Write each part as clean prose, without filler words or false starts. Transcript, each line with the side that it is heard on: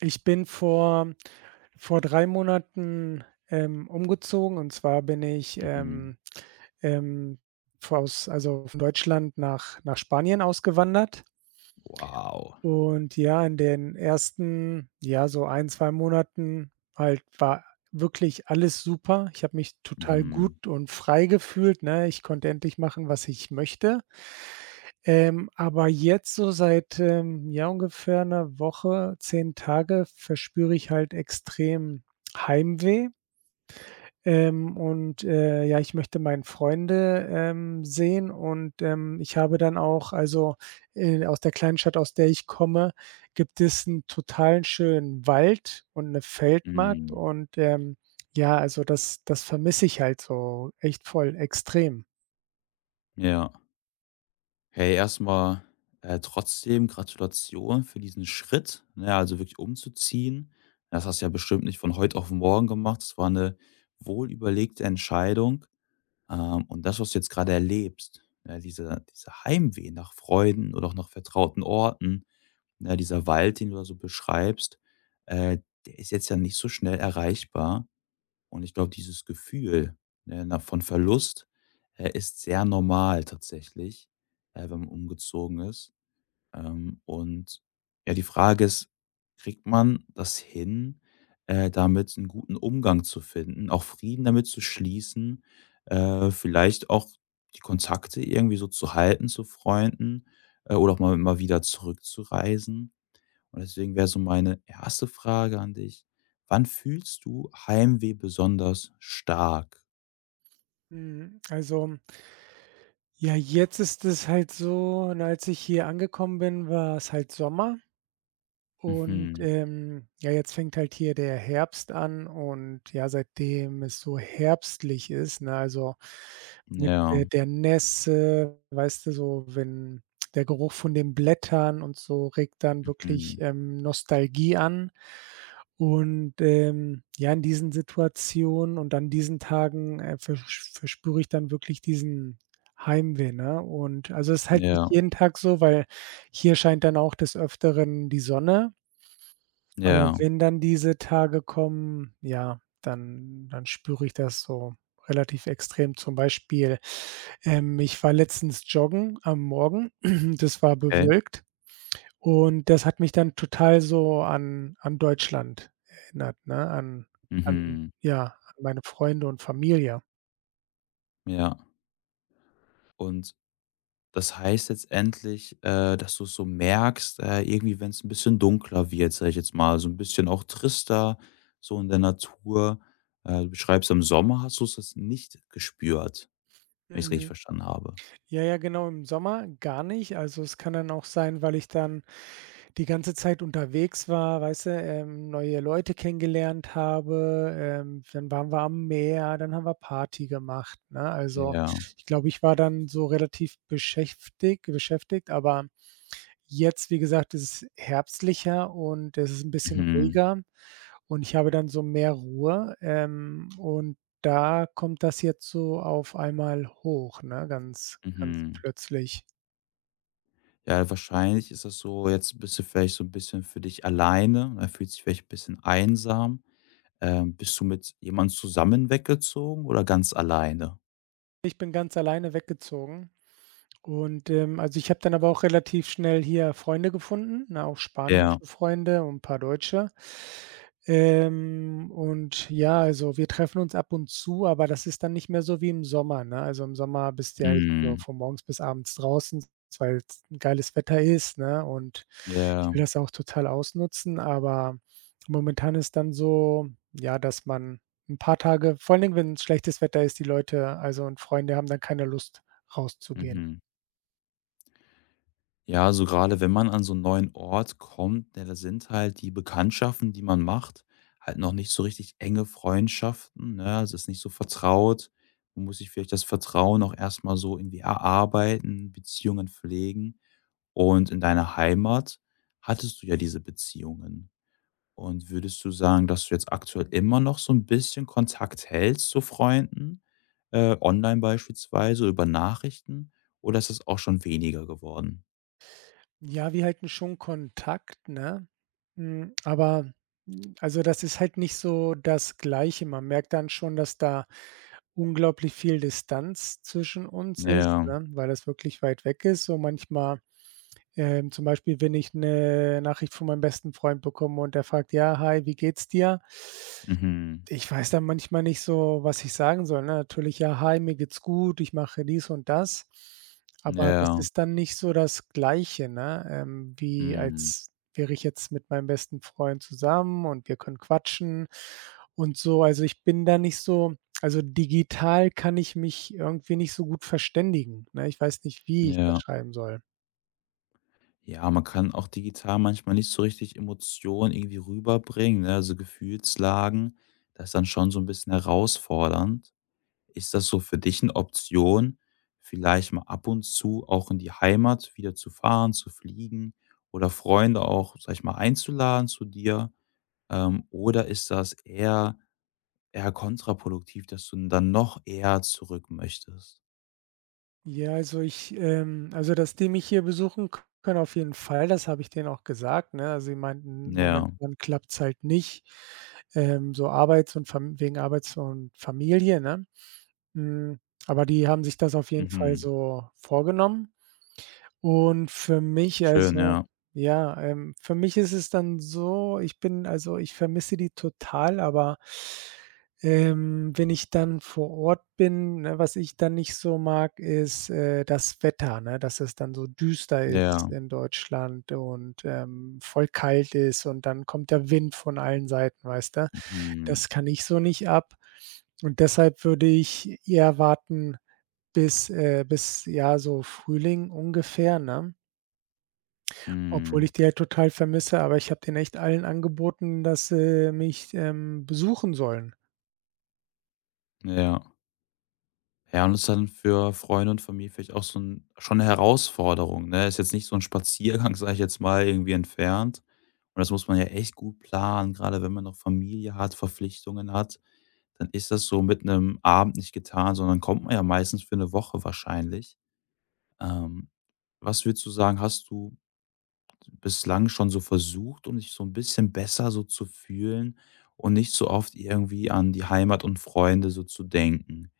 right: Ich bin vor 3 Monaten, umgezogen, und zwar bin ich,
left: Mhm.
right: ähm, vor aus also von Deutschland nach Spanien ausgewandert,
left: Wow.
right: und ja, in den ersten, ja, so ein 2 Monaten halt war wirklich alles super. Ich habe mich total
left: Mhm.
right: gut und frei gefühlt, ne? Ich konnte endlich machen, was ich möchte. Aber jetzt so seit, ja, ungefähr einer Woche, 10 Tage, verspüre ich halt extrem Heimweh. Und, ja, ich möchte meine Freunde, sehen, und, ich habe dann auch, also, aus der kleinen Stadt, aus der ich komme, gibt es einen totalen schönen Wald und eine Feldmarkt,
left: Mhm.
right: und, ja, also, das vermisse ich halt so echt voll extrem.
left: Ja. Hey, erstmal trotzdem Gratulation für diesen Schritt, ne, also wirklich umzuziehen. Das hast du ja bestimmt nicht von heute auf morgen gemacht. Das war eine wohlüberlegte Entscheidung. Und das, was du jetzt gerade erlebst, ja, dieser Heimweh nach Freunden oder auch nach vertrauten Orten, ne, dieser Wald, den du da so beschreibst, äh, der ist jetzt ja nicht so schnell erreichbar. Und ich glaube, dieses Gefühl, ne, na von Verlust, ist sehr normal tatsächlich, wenn man umgezogen ist. Und ja, die Frage ist, kriegt man das hin, damit einen guten Umgang zu finden, auch Frieden damit zu schließen, vielleicht auch die Kontakte irgendwie so zu halten zu Freunden, oder auch mal wieder zurückzureisen? Und deswegen wäre so meine erste Frage an dich: Wann fühlst du Heimweh besonders stark?
right: Mhm, also, ja, jetzt ist es halt so, und als ich hier angekommen bin, war es halt Sommer, und,
left: Mhm.
right: ja, jetzt fängt halt hier der Herbst an, und ja, seitdem es so herbstlich ist, ne, also mit,
left: Ja.
right: der Nässe, weißt du, so, wenn der Geruch von den Blättern und so, regt dann wirklich,
left: Mhm.
right: Nostalgie an. Und, ja, in diesen Situationen und an diesen Tagen, versch verspüre ich dann wirklich diesen Heimweh, ne? Und also, es ist halt nicht
left: Ja.
right: jeden Tag so, weil hier scheint dann auch des Öfteren die Sonne. Aber
left: Ja.
right: wenn dann diese Tage kommen, ja, dann spüre ich das so relativ extrem. Zum Beispiel, ich war letztens joggen am Morgen, das war
left: Okay.
right: bewölkt, und das hat mich dann total so an Deutschland erinnert, ne, an an
left: Mhm.
right: ja, an meine Freunde und Familie.
left: Ja. Und das heißt letztendlich, dass du es so merkst, irgendwie, wenn es ein bisschen dunkler wird, sage ich jetzt mal, so ein bisschen auch trister, so in der Natur. Du beschreibst, im Sommer hast du's jetzt nicht gespürt, wenn ich's richtig
right: Mhm.
left: verstanden habe.
right: Ja, ja, genau, im Sommer gar nicht. Also, es kann dann auch sein, weil ich dann die ganze Zeit unterwegs war, weißt du, neue Leute kennengelernt habe, dann waren wir am Meer, dann haben wir Party gemacht, ne? Also,
left: Ja.
right: ich glaube, ich war dann so relativ beschäftigt beschäftigt, aber jetzt, wie gesagt, ist es herbstlicher und es ist ein bisschen
left: Mhm.
right: ruhiger, und ich habe dann so mehr Ruhe, und da kommt das jetzt so auf einmal hoch, ne, ganz ganz
left: Mhm.
right: plötzlich.
left: Ja, wahrscheinlich ist das so, jetzt bist du vielleicht so ein bisschen für dich alleine, ne, fühlt sich vielleicht ein bisschen einsam. Bist du mit jemand zusammen weggezogen oder ganz alleine?
right: Ich bin ganz alleine weggezogen. Und, also, ich habe dann aber auch relativ schnell hier Freunde gefunden, ne, auch
left: Ja,
right: spanische Freunde und ein paar Deutsche. Und ja, also, wir treffen uns ab und zu, aber das ist dann nicht mehr so wie im Sommer, ne? Also, im Sommer bist du ja echt so
left: mhm,
right: von morgens bis abends draußen, weil's 'n geiles Wetter ist, ne? Und ich
left: ja,
right: will das auch total ausnutzen, aber momentan ist dann so, ja, dass man ein paar Tage, vor allen Dingen, wenn schlechtes Wetter ist, die Leute, also, und Freunde haben dann keine Lust, rauszugehen.
left: mhm. Ja, also gerade wenn man an so einen neuen Ort kommt, ne, da sind halt die Bekanntschaften, die man macht, halt noch nicht so richtig enge Freundschaften, ne? Also, es ist nicht so vertraut. Man muss sich vielleicht das Vertrauen auch erstmal so irgendwie erarbeiten, Beziehungen pflegen. Und in deiner Heimat hattest du ja diese Beziehungen. Und würdest du sagen, dass du jetzt aktuell immer noch so ein bisschen Kontakt hältst zu Freunden, online beispielsweise, über Nachrichten, oder ist das auch schon weniger geworden?
right: Ja, wir halten schon Kontakt, ne? Hm, aber hm, also, das ist halt nicht so das Gleiche. Man merkt dann schon, dass da unglaublich viel Distanz zwischen uns ist,
left: Ja,
right: ne, weil das wirklich weit weg ist. So manchmal, zum Beispiel, wenn ich eine Nachricht von meinem besten Freund bekomme und der fragt: „Ja, hi, wie geht's dir?“,
left: mhm,
right: ich weiß da manchmal nicht so, was ich sagen soll, ne? Natürlich: „Ja, hi, mir geht's gut, ich mache dies und das.“ Aber das
left: ja,
right: ist dann nicht so das Gleiche, ne, wie
left: mhm,
right: als wäre ich jetzt mit meinem besten Freund zusammen und wir können quatschen und so. Also, ich bin da nicht so, also, digital kann ich mich irgendwie nicht so gut verständigen, ne? Ich weiß nicht, wie ich das
left: ja.
right: schreiben soll.
left: Ja, man kann auch digital manchmal nicht so richtig Emotionen irgendwie rüberbringen, ne, also Gefühlslagen. Das ist dann schon so ein bisschen herausfordernd. Ist das so für dich eine Option, vielleicht mal ab und zu auch in die Heimat wieder zu fahren, zu fliegen oder Freunde auch, sage ich mal, einzuladen zu dir? Oder ist das eher kontraproduktiv, dass du dann noch eher zurück möchtest?
right: Ja, also, ich also, dass die mich hier besuchen k können, auf jeden Fall, das habe ich denen auch gesagt, ne? Also, sie meinten,
left: Ja,
right: momentan klappt es halt nicht, so Arbeits und Fam wegen Arbeits und Familie, ne? Hm, aber die haben sich das auf jeden Fall
left: mhm.
right: so vorgenommen. Und für mich,
left: Schön,
right: also,
left: ja.
right: ja, für mich ist es dann so, ich bin also, ich vermisse die total, aber, wenn ich dann vor Ort bin, ne, was ich dann nicht so mag, ist, das Wetter, ne, dass es dann so düster ist
left: Ja,
right: in Deutschland, und, voll kalt ist, und dann kommt der Wind von allen Seiten, weißt du?
left: mhm,
right: Das kann ich so nicht ab. Und deshalb würde ich eher warten bis, ja, so Frühling ungefähr, ne? Obwohl
left: mhm,
right: ich die halt total vermisse, aber ich habe denen echt allen angeboten, dass sie mich, besuchen sollen.
left: ja. Ja, und das ist dann für Freunde und Familie vielleicht auch so ein schon 'ne Herausforderung, ne? Ist jetzt nicht so ein Spaziergang, sage ich jetzt mal, irgendwie entfernt. Und das muss man ja echt gut planen, gerade wenn man noch Familie hat, Verpflichtungen hat, dann ist das so mit einem Abend nicht getan, sondern kommt man ja meistens für eine Woche wahrscheinlich. Ähm, was würdest du sagen, hast du bislang schon so versucht, um dich so ein bisschen besser so zu fühlen und nicht so oft irgendwie an die Heimat und Freunde so zu denken?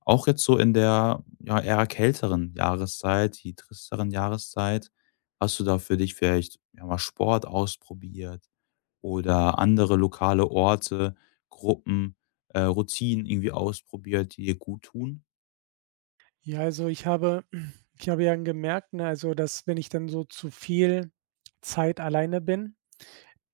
left: Auch jetzt so in der, ja, eher kälteren Jahreszeit, die tristeren Jahreszeit, hast du da für dich vielleicht, ja, mal Sport ausprobiert oder andere lokale Orte, Gruppen, Routinen irgendwie ausprobiert, die dir gut tun?
right: Ja, also, ich habe ich habe ja gemerkt, ne, also, dass wenn ich dann so zu viel Zeit alleine bin,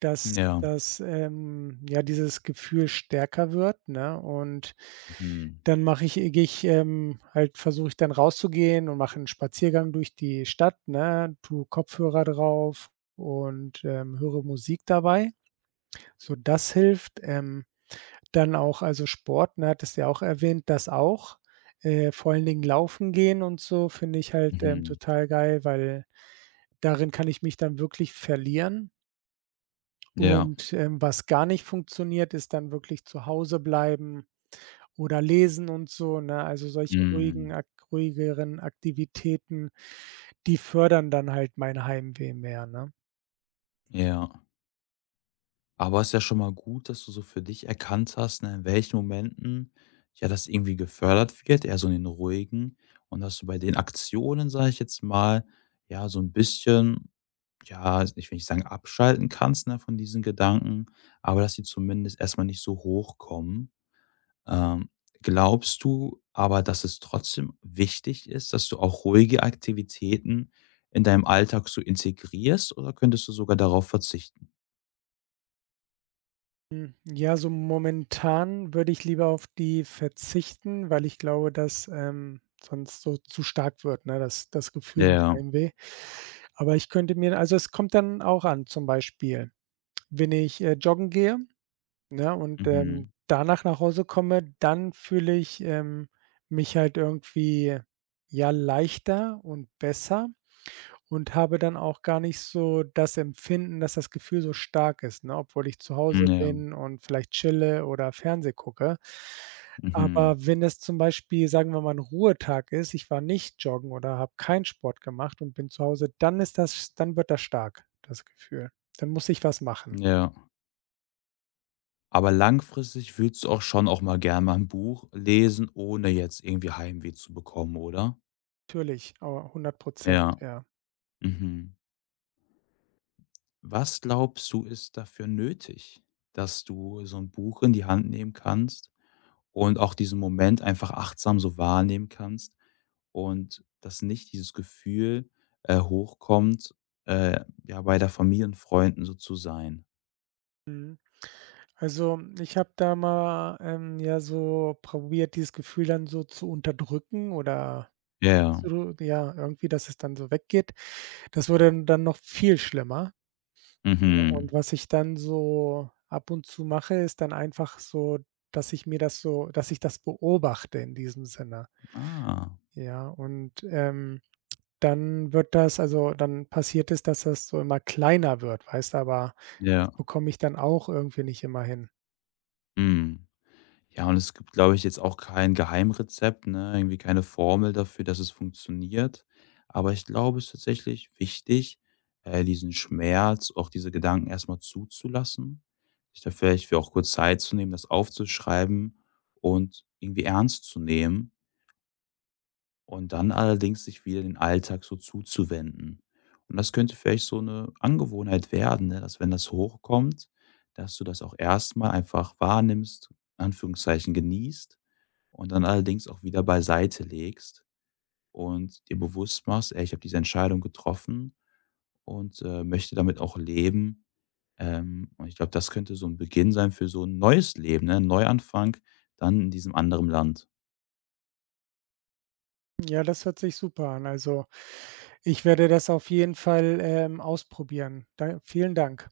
right: dass
left: Ja.
right: dass, ja, dieses Gefühl stärker wird, ne? Und
left: Mhm.
right: dann mache ich gehe ich, halt, versuche ich dann rauszugehen und mache 'n Spaziergang durch die Stadt, ne, tue Kopfhörer drauf, und, höre Musik dabei. So, das hilft. Dann auch, also, Sport, ne, hattest du ja auch erwähnt, das auch. Vor allen Dingen Laufen gehen und so finde ich halt,
left: Mhm.
right: total geil, weil darin kann ich mich dann wirklich verlieren.
left: Ja.
right: Und, was gar nicht funktioniert, ist dann wirklich zu Hause bleiben oder lesen und so, ne? Also, solche ruhigen
left: Mhm.
right: ak ruhigeren Aktivitäten, die fördern dann halt mein Heimweh mehr, ne?
left: Ja. Aber es ist ja schon mal gut, dass du so für dich erkannt hast, ne, in welchen Momenten ja das irgendwie gefördert wird, eher so in den ruhigen, und dass du bei den Aktionen, sage ich jetzt mal, ja, so ein bisschen, ja, also ich will nicht sagen abschalten kannst, ne, von diesen Gedanken, aber dass die zumindest erstmal nicht so hochkommen. Ähm, glaubst du aber, dass es trotzdem wichtig ist, dass du auch ruhige Aktivitäten in deinem Alltag so integrierst oder könntest du sogar darauf verzichten?
right: Hm, ja, so momentan würde ich lieber auf die verzichten, weil ich glaube, dass, sonst so zu stark wird, ne, das Gefühl mit
left: Ja,
right: Heimweh. Aber ich könnte mir, also, es kommt dann auch an, zum Beispiel, wenn ich, joggen gehe, ne, und,
left: mhm.
right: danach nach Hause komme, dann fühle ich, mich halt irgendwie, ja, leichter und besser. Und habe dann auch gar nicht so das Empfinden, dass das Gefühl so stark ist, ne, obwohl ich zu
left: Hm,
right: Hause
left: ja.
right: bin und vielleicht chille oder Fernseh gucke.
left: Mhm.
right: Aber wenn das, zum Beispiel, sagen wir mal, ein Ruhetag ist, ich war nicht joggen oder habe keinen Sport gemacht und bin zu Hause, dann wird das stark, das Gefühl. Dann muss ich was machen.
left: Ja. Aber langfristig würdest du auch schon auch mal gern mal 'n Buch lesen, ohne jetzt irgendwie Heimweh zu bekommen, oder?
right: Natürlich, aber 100%,
left: Ja.
right: ja.
left: Mhm. Was glaubst du, ist dafür nötig, dass du so 'n Buch in die Hand nehmen kannst und auch diesen Moment einfach achtsam so wahrnehmen kannst und dass nicht dieses Gefühl, hochkommt, ja, bei der Familie und Freunden so zu sein?
right: Also, ich habe da mal, ja, so probiert, dieses Gefühl dann so zu unterdrücken oder
left: Ja.
right: wegzu ja, irgendwie, dass es dann so weggeht. Das wurde dann noch viel schlimmer. Ja,
left: Mhm.
right: und was ich dann so ab und zu mache, ist dann einfach so, dass ich das beobachte, in diesem Sinne.
left: Ah.
right: Ja, und, dann wird das, also, dann passiert es, dass das so immer kleiner wird, weißt, aber das
left: Ja.
right: bekomme ich dann auch irgendwie nicht immer hin.
left: Mhm. Ja, und es gibt, glaube ich, jetzt auch kein Geheimrezept, ne? Irgendwie keine Formel dafür, dass es funktioniert. Aber ich glaube, es ist tatsächlich wichtig, diesen Schmerz, auch diese Gedanken erstmal zuzulassen, sich da vielleicht für auch kurz Zeit zu nehmen, das aufzuschreiben und irgendwie ernst zu nehmen und dann allerdings sich wieder den Alltag so zuzuwenden. Und das könnte vielleicht so eine Angewohnheit werden, ne? Dass wenn das hochkommt, dass du das auch erstmal einfach wahrnimmst, in Anführungszeichen genießt und dann allerdings auch wieder beiseite legst und dir bewusst machst: „Ey, ich habe diese Entscheidung getroffen und, möchte damit auch leben.“ und ich glaube, das könnte so ein Beginn sein für so ein neues Leben, ne? 'N Neuanfang dann in diesem anderen Land.
right: Ja, das hört sich super an. Also, ich werde das auf jeden Fall, ausprobieren. Da vielen Dank.